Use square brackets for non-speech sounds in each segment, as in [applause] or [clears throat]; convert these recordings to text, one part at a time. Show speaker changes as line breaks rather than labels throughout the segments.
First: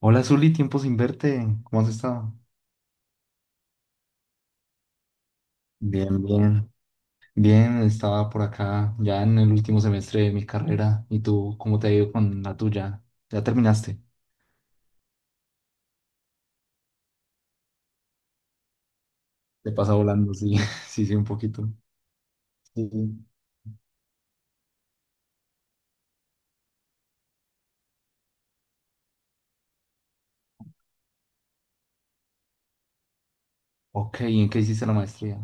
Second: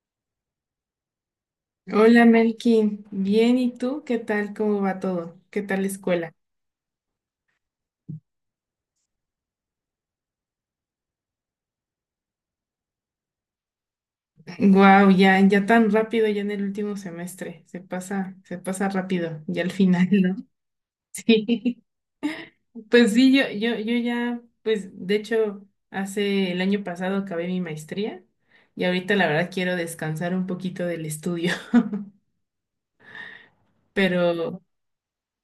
Hola Zuli, tiempo sin verte. ¿Cómo has
Hola
estado?
Melkin, bien, ¿y tú? ¿Qué tal? ¿Cómo va todo? ¿Qué tal la
Bien,
escuela?
bien. Bien, estaba por acá ya en el último semestre de mi carrera. ¿Y tú cómo te ha ido con la tuya? ¿Ya terminaste?
Wow, ya, ya tan rápido, ya en el último semestre, se pasa rápido, ya al
Te pasa
final,
volando,
¿no? [laughs]
sí, [laughs] sí, sí, un poquito.
Sí, pues
Sí.
sí, yo ya, pues de hecho, hace el año pasado acabé mi maestría y ahorita la verdad quiero descansar un poquito del estudio, [laughs]
Ok, ¿y en qué
pero
hiciste la maestría?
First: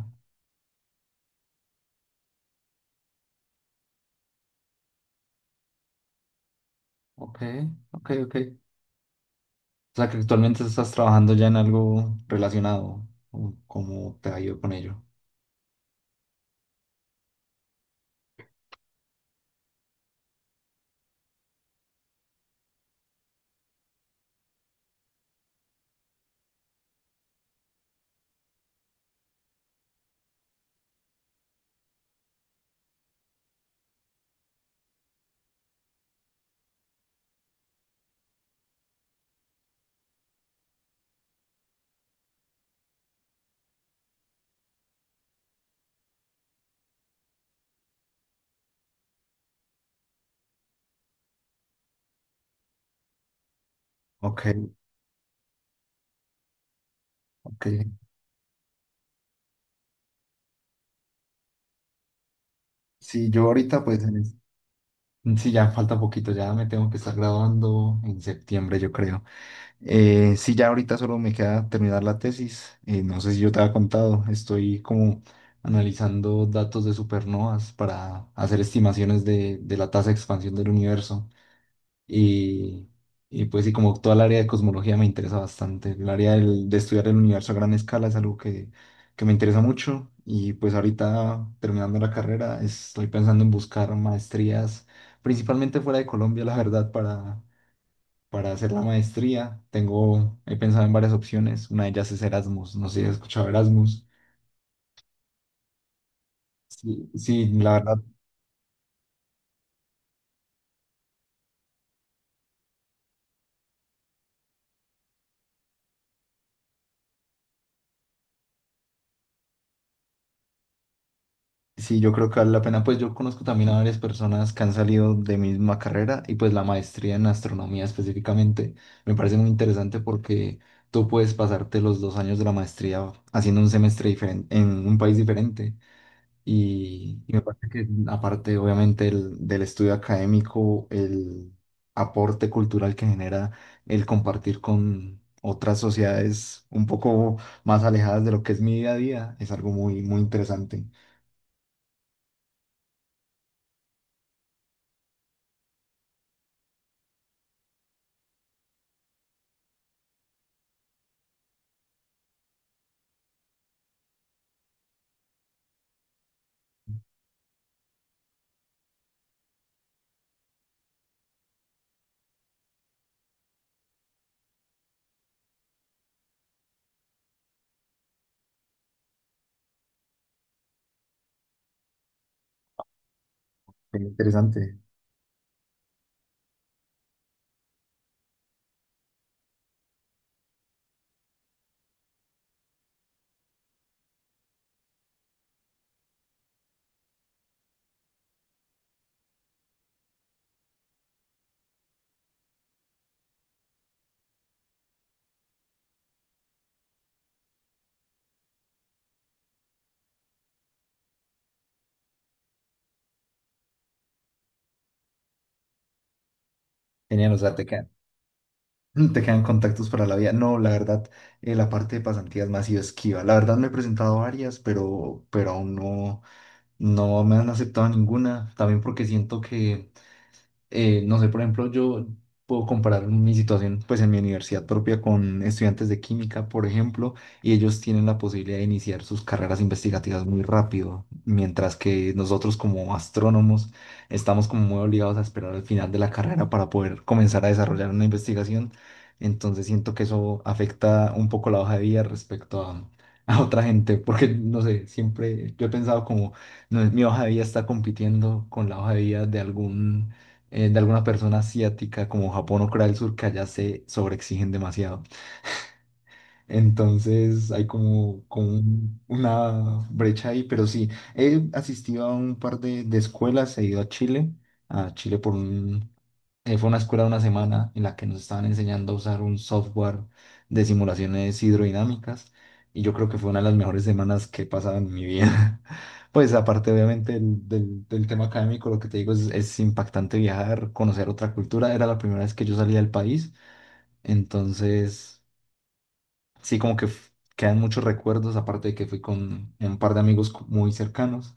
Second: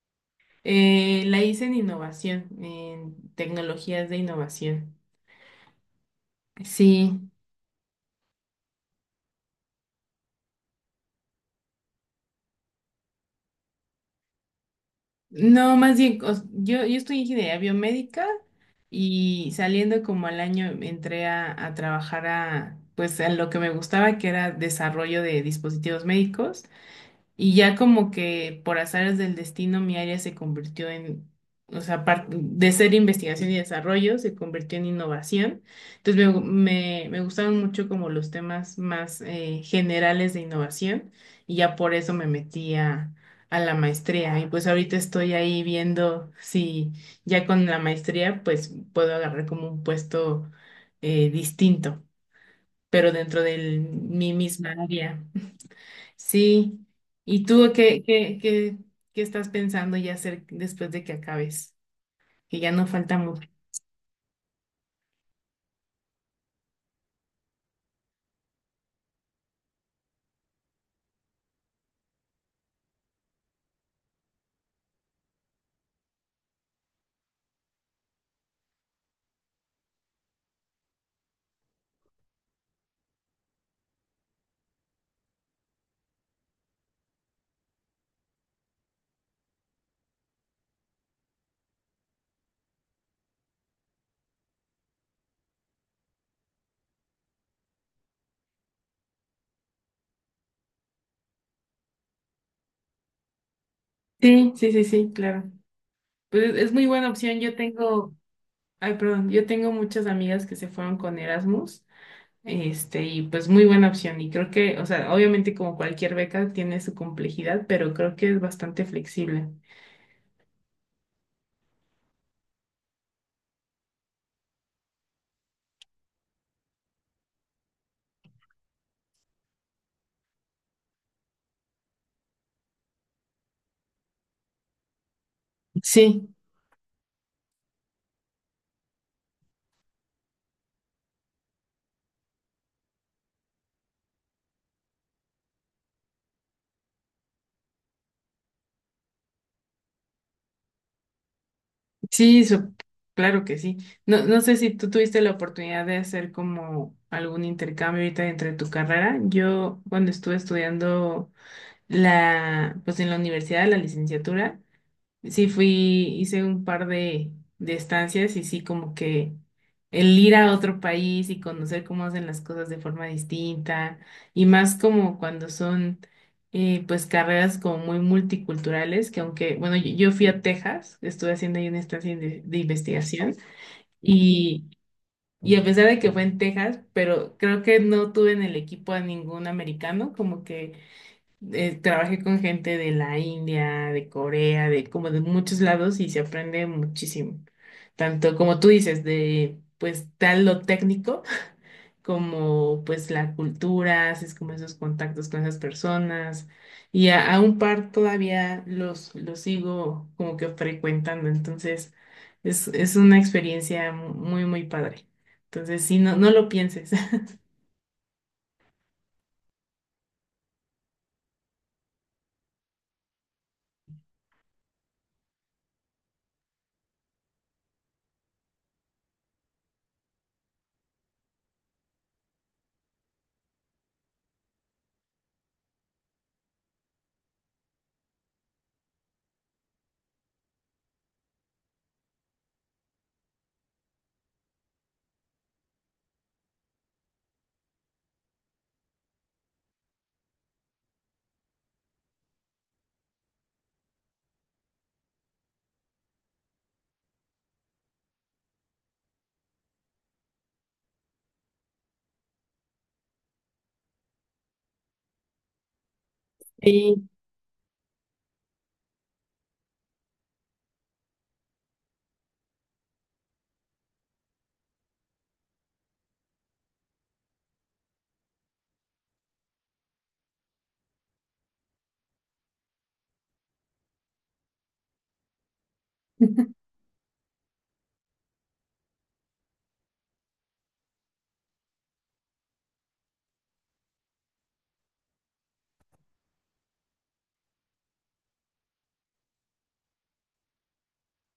la hice en innovación, en tecnologías de innovación. Sí,
Ok, ok, ok. O sea que actualmente estás trabajando ya en algo relacionado. ¿Cómo te ha ido con ello?
no, más bien, yo estudié ingeniería biomédica y saliendo como al año entré a trabajar a, pues, a lo que me gustaba, que era desarrollo de dispositivos médicos. Y ya como que por azares del destino mi área se convirtió en, o sea, de ser investigación y desarrollo, se convirtió en innovación. Entonces me gustaron mucho como los temas más generales de innovación y ya por eso me metí a la maestría. Y pues ahorita estoy ahí viendo si ya con la maestría pues puedo agarrar como un puesto distinto, pero dentro de mi
Ok,
misma área. Sí. ¿Y tú
ok.
qué estás pensando ya hacer después de que acabes? Que ya no falta
Sí, yo
mucho.
ahorita pues en este. Sí, ya falta poquito, ya me tengo que estar graduando en septiembre, yo creo. Sí, ya ahorita solo me queda terminar la tesis. No sé si yo te había contado, estoy como analizando datos de supernovas para hacer estimaciones de la tasa de expansión del universo. Y, y pues sí, como toda el área de cosmología me interesa bastante. El área de estudiar el universo a gran escala es algo que me interesa mucho. Y pues ahorita terminando la carrera, estoy pensando en buscar maestrías, principalmente fuera de Colombia, la verdad, para hacer la maestría. Tengo, he pensado en varias opciones. Una de ellas es Erasmus. No sé si has escuchado Erasmus.
Sí, sí, sí, sí, claro. Pues es muy buena
Sí,
opción.
sí,
Yo
la verdad.
tengo, ay, perdón, yo tengo muchas amigas que se fueron con Erasmus, este, y pues muy buena opción. Y creo que, o sea, obviamente como cualquier beca tiene su complejidad, pero creo que es bastante flexible.
Sí, yo creo que vale la pena. Pues yo conozco también a varias personas que han salido de mi misma carrera y pues la maestría en astronomía específicamente me parece muy interesante porque tú puedes pasarte los 2 años de la maestría haciendo un semestre diferente en un país diferente
Sí.
y me parece que aparte obviamente del estudio académico, el aporte cultural que genera el compartir con otras sociedades un poco más alejadas de lo que es mi día a día es algo muy, muy interesante.
Sí, sup- claro que sí. No, no sé si tú tuviste la oportunidad de hacer como algún intercambio ahorita entre tu carrera. Yo cuando estuve estudiando la, pues en la universidad, la licenciatura, sí, fui, hice un par de estancias y sí, como que el ir a otro país y conocer cómo hacen las cosas de forma distinta y más como cuando son pues carreras como muy multiculturales, que aunque, bueno, yo fui a Texas, estuve haciendo ahí una estancia de investigación
Muy
y,
interesante.
y a pesar de que fue en Texas, pero creo que no tuve en el equipo a ningún americano, como que trabajé con gente de la India, de Corea, de como de muchos lados y se aprende muchísimo. Tanto como tú dices, de pues tal lo técnico, [laughs] como pues la cultura, haces como esos contactos con esas personas. Y a un par todavía los sigo como que frecuentando. Entonces es una experiencia muy, muy padre. Entonces, sí, no lo pienses.
Genial, o sea, te quedan, [clears throat] [laughs] te quedan contactos para la vida. No, la verdad, la parte de pasantías me ha sido esquiva. La verdad me he presentado varias, pero aún no, no me han aceptado ninguna. También porque siento que no sé, por ejemplo, yo puedo comparar mi situación pues en mi universidad propia con estudiantes de química, por ejemplo, y ellos tienen la posibilidad de iniciar sus carreras investigativas muy rápido, mientras que nosotros como astrónomos estamos como muy obligados a esperar al final de la carrera para poder comenzar a desarrollar una investigación. Entonces siento que eso afecta un poco la hoja de vida respecto a otra gente, porque no sé, siempre yo he pensado como no, mi hoja de vida está compitiendo con la hoja de vida de algún de alguna persona asiática como Japón o Corea del Sur que allá se sobreexigen demasiado.
[laughs]
Entonces hay como, como una brecha ahí, pero sí, he asistido a un par de escuelas, he ido a Chile por un fue una escuela de una semana en la que nos estaban enseñando a usar un software de simulaciones hidrodinámicas y yo creo que fue una de las mejores semanas que he pasado en mi vida. [laughs] Pues aparte obviamente del tema académico, lo que te digo es impactante viajar, conocer otra cultura. Era la primera vez que yo salía del país, entonces sí como que quedan muchos recuerdos, aparte de que fui con un par de amigos muy cercanos.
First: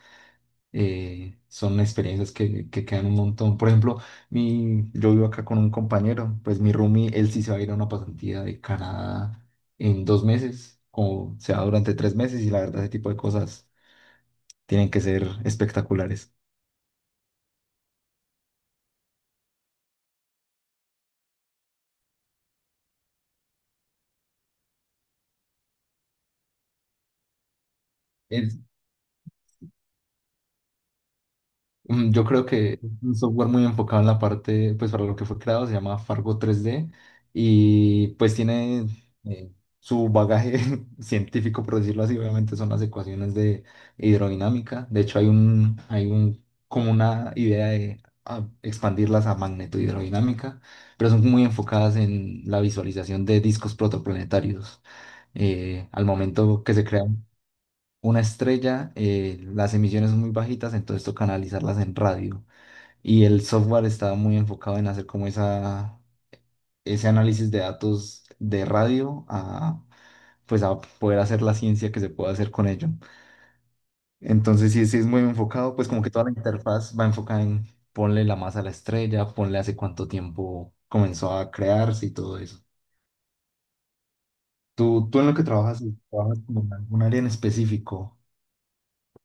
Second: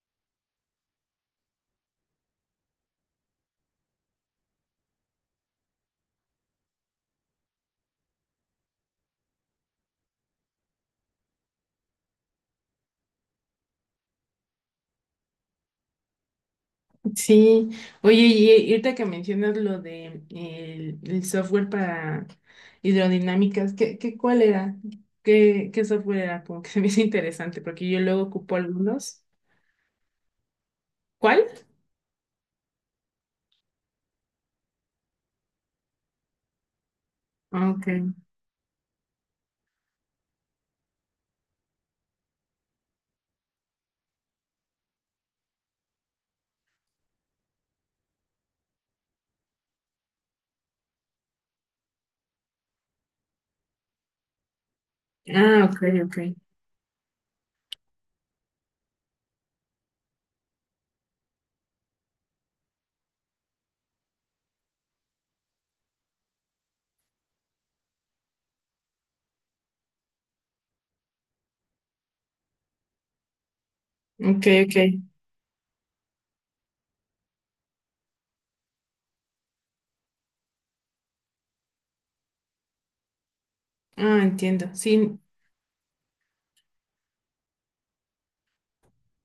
Son experiencias que quedan un montón. Por ejemplo, yo vivo acá con un compañero, pues mi roomie, él sí se va a ir a una pasantía de Canadá en 2 meses, o se va durante 3 meses, y la verdad, ese tipo de cosas tienen que ser espectaculares.
Sí, oye, y ahorita que mencionas lo de el software para hidrodinámicas, ¿qué, qué cuál era? ¿Qué, qué software era? Como que [laughs] se me hizo interesante, porque yo luego ocupo algunos. ¿Cuál?
Yo creo que es un software muy enfocado en la parte, pues para lo que fue creado, se llama Fargo 3D
Ah, ok.
y pues tiene eh, su bagaje [laughs] científico, por decirlo así, obviamente son las ecuaciones de hidrodinámica. De hecho, hay un, como una idea de expandirlas a magnetohidrodinámica, pero son muy enfocadas en la visualización de discos protoplanetarios.
Ah, ok,
Al
ok.
momento que se crea una estrella, las emisiones son muy bajitas, entonces toca analizarlas en radio. Y el software está muy enfocado en hacer como ese análisis de datos de radio a, pues a poder hacer la ciencia que se puede hacer con ello.
Ok,
Entonces,
ok.
sí, sí es muy enfocado, pues como que toda la interfaz va enfocada en ponle la masa a la estrella, ponle hace cuánto tiempo comenzó a crearse y todo eso.
Ah, entiendo.
Tú,
Sí,
tú en lo que trabajas, trabajas como en algún área en específico,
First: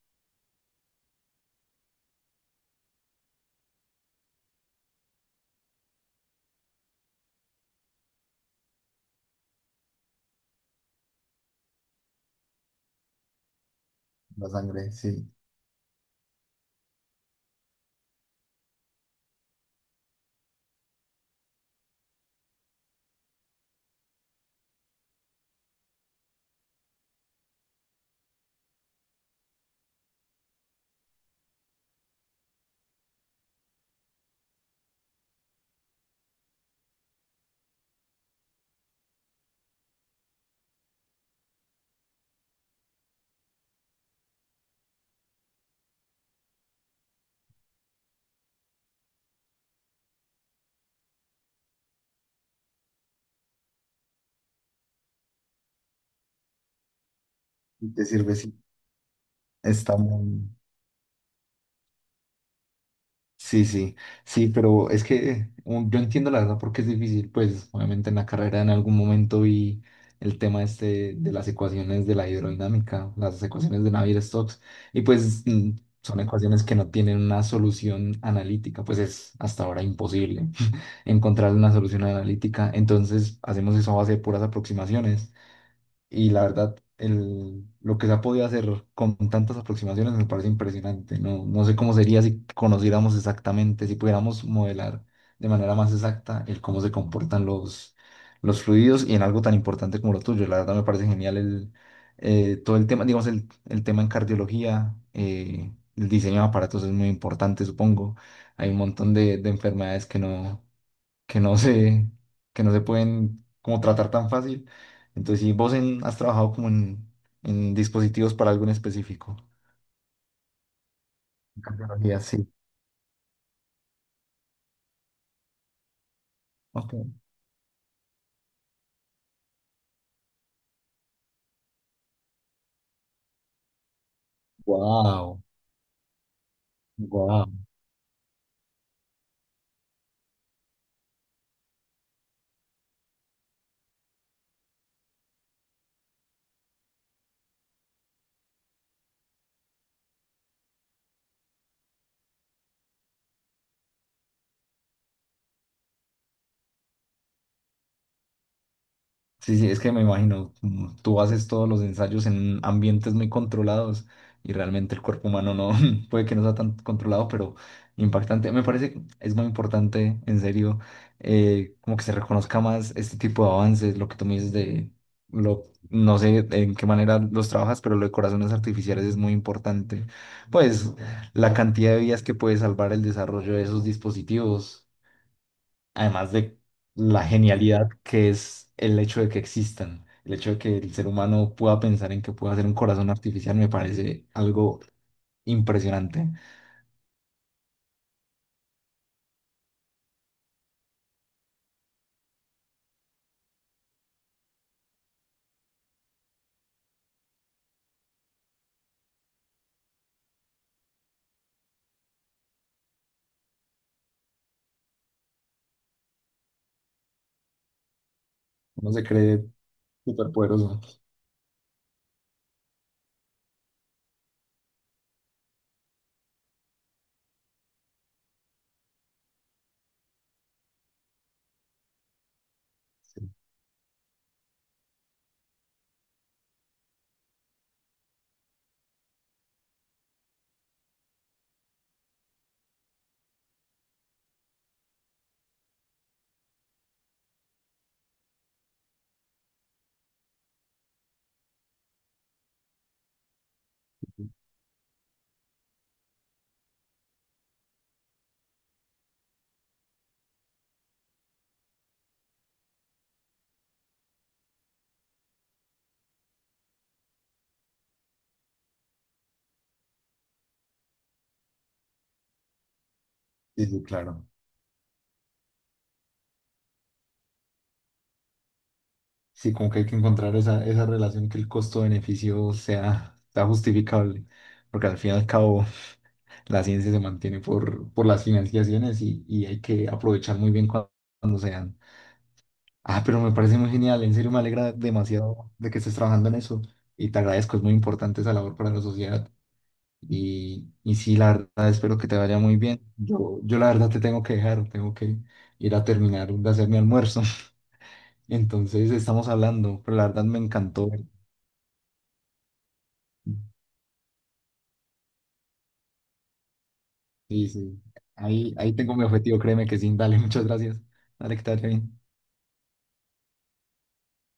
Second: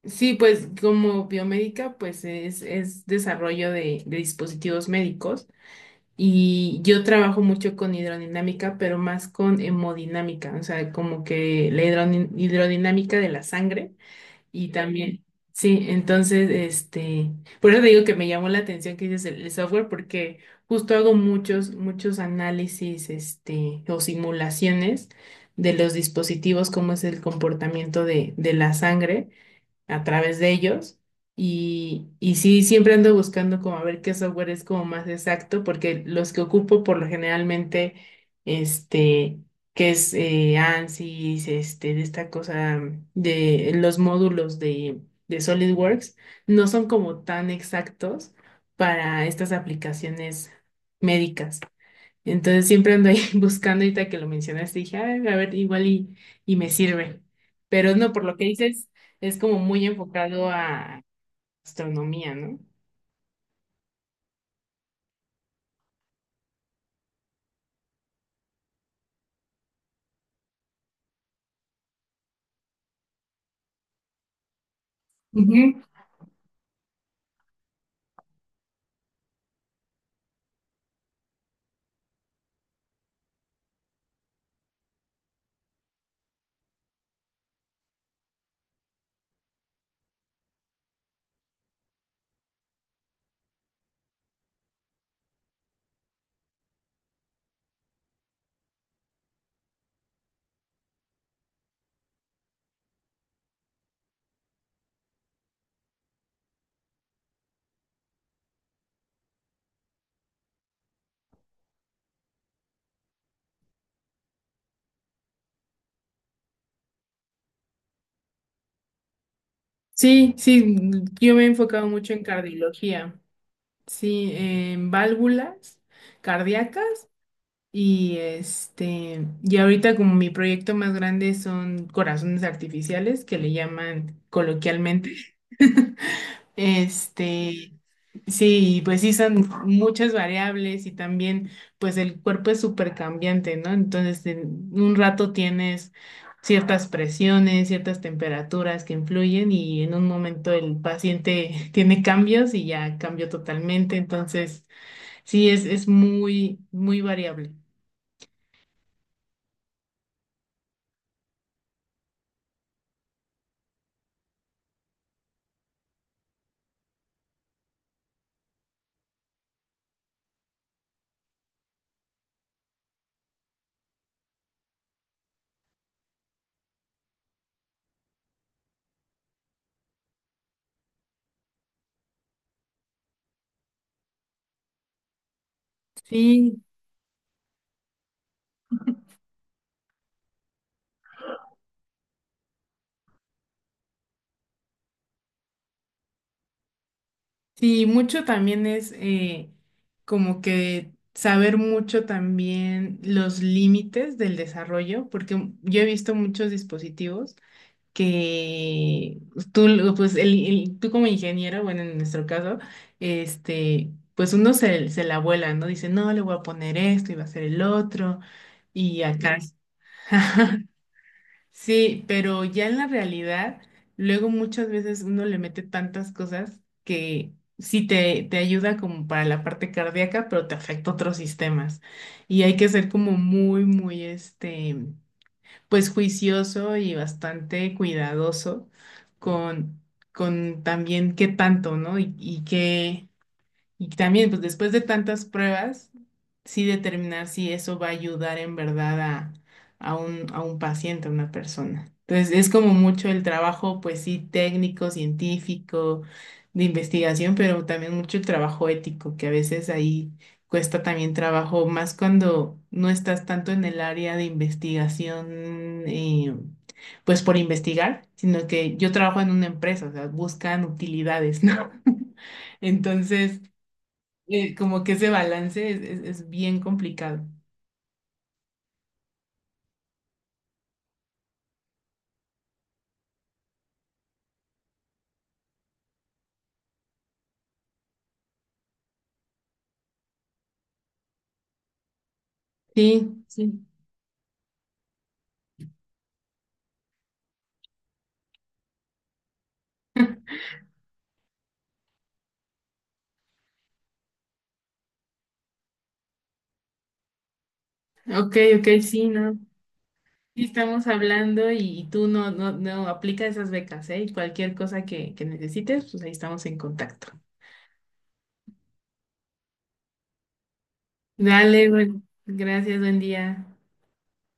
sí, pues como biomédica, pues es desarrollo de dispositivos médicos. Y yo trabajo mucho con hidrodinámica, pero más con hemodinámica, o sea, como que la hidrodinámica de la sangre
la
y
sangre, sí,
también, sí, entonces, este, por eso te digo que me llamó la atención que dices el software, porque justo hago muchos análisis, este, o simulaciones de los dispositivos, cómo es el comportamiento de la sangre a través de ellos. Y sí, siempre ando buscando como a ver qué software es como más exacto, porque los que ocupo por lo generalmente, este, que es ANSYS, este, de esta cosa de los módulos de SolidWorks, no son como tan exactos para estas aplicaciones médicas. Entonces siempre ando ahí [laughs] buscando ahorita que lo mencionaste, dije, "Ay, a ver, igual y me sirve.
y
Pero
te
no, por
sirve,
lo que
sí,
dices, es como muy
está muy...
enfocado a astronomía, ¿no?
Sí, sí, sí, pero es que yo entiendo la verdad porque es difícil, pues obviamente en la carrera en algún momento vi el tema este de las ecuaciones de la hidrodinámica, las ecuaciones de Navier-Stokes, y pues
Ujú.
son ecuaciones que no tienen una solución analítica, pues es hasta ahora imposible [laughs] encontrar una solución analítica, entonces hacemos eso a base de puras aproximaciones. Y la verdad, lo que se ha podido hacer con tantas aproximaciones me parece impresionante. No, no sé cómo sería si conociéramos exactamente, si pudiéramos modelar de manera más exacta el cómo se comportan los fluidos y en algo tan importante como lo tuyo. La verdad me parece genial todo el tema, digamos, el tema en cardiología, el diseño de aparatos es muy importante, supongo. Hay un montón de enfermedades que no se, que no se pueden como tratar tan fácil. Entonces, si vos has trabajado como en dispositivos para algo en específico.
Sí, sí, mm, yo me he
En
enfocado mucho
cardiología,
en
sí.
cardiología, sí, en válvulas
Ok.
cardíacas y este, y ahorita como mi proyecto más grande son corazones artificiales que le llaman coloquialmente.
Wow.
[laughs] Este, sí, y pues sí, son muchas variables y también pues el cuerpo es súper cambiante, ¿no? Entonces, en un rato tienes ciertas presiones, ciertas temperaturas que influyen y en un momento el paciente [laughs] tiene cambios y ya cambió totalmente. Entonces, sí, es muy, muy variable.
Sí, sí, es que me imagino, tú haces todos los ensayos en ambientes muy controlados y realmente el cuerpo humano no [laughs] puede que no sea tan controlado, pero impactante. Me parece que es muy importante, en serio, como que se reconozca más este tipo de avances, lo que tú me dices de, lo, no sé en qué manera los trabajas, pero lo de corazones artificiales es muy importante. Pues la cantidad de vidas que puede salvar el desarrollo de esos dispositivos además de
Sí,
la genialidad que es el hecho de que existan, el hecho de que el ser humano pueda pensar en que pueda hacer un corazón artificial, me parece algo impresionante.
sí, mucho también es como que saber mucho también los límites del desarrollo, porque yo he visto muchos dispositivos que tú, pues tú como ingeniero, bueno, en nuestro caso, este, pues se la vuela, ¿no? Dice, no, le voy a poner esto y va a ser el otro,
Uno
y
se
acá.
cree súper
[laughs]
poderoso.
Sí, pero ya en la realidad, luego muchas veces uno le mete tantas cosas que sí te ayuda como para la parte cardíaca, pero te afecta otros sistemas. Y hay que ser como
Sí,
muy, muy, este, pues juicioso y bastante cuidadoso con, con también qué tanto, ¿no? Y qué, y también, pues después de tantas pruebas, sí determinar si eso va a ayudar en verdad a, a un paciente, a una persona. Entonces, es como mucho el trabajo, pues sí, técnico, científico, de investigación, pero también mucho el trabajo ético, que a veces ahí cuesta también trabajo, más cuando no estás tanto en el área de investigación, pues por investigar, sino que yo trabajo en una empresa, o sea, buscan utilidades, ¿no? [laughs] Entonces,
sí, sí, claro.
como que ese balance es bien complicado.
Sí, como que hay que encontrar esa relación que el costo-beneficio sea justificable, porque al fin y al cabo la ciencia se mantiene por las financiaciones y hay que aprovechar muy bien cuando, sean. Ah, pero
Sí,
me parece
sí.
muy genial, en serio me alegra demasiado de que estés trabajando en eso y te agradezco, es muy importante esa labor para la sociedad
[laughs]
y sí, la verdad espero que te vaya muy bien. Yo la verdad te tengo que dejar, tengo que ir a terminar de hacer mi almuerzo, [laughs]
Ok, ok,
entonces
sí,
estamos
no.
hablando, pero la verdad me
Sí, estamos
encantó.
hablando y tú no, no aplica esas becas, ¿eh? Y cualquier cosa que necesites, pues ahí estamos en contacto.
Sí, sí, ahí tengo mi objetivo, créeme que sí, dale, muchas gracias. Dale, que te
Dale,
vaya bien.
bueno, gracias, buen día.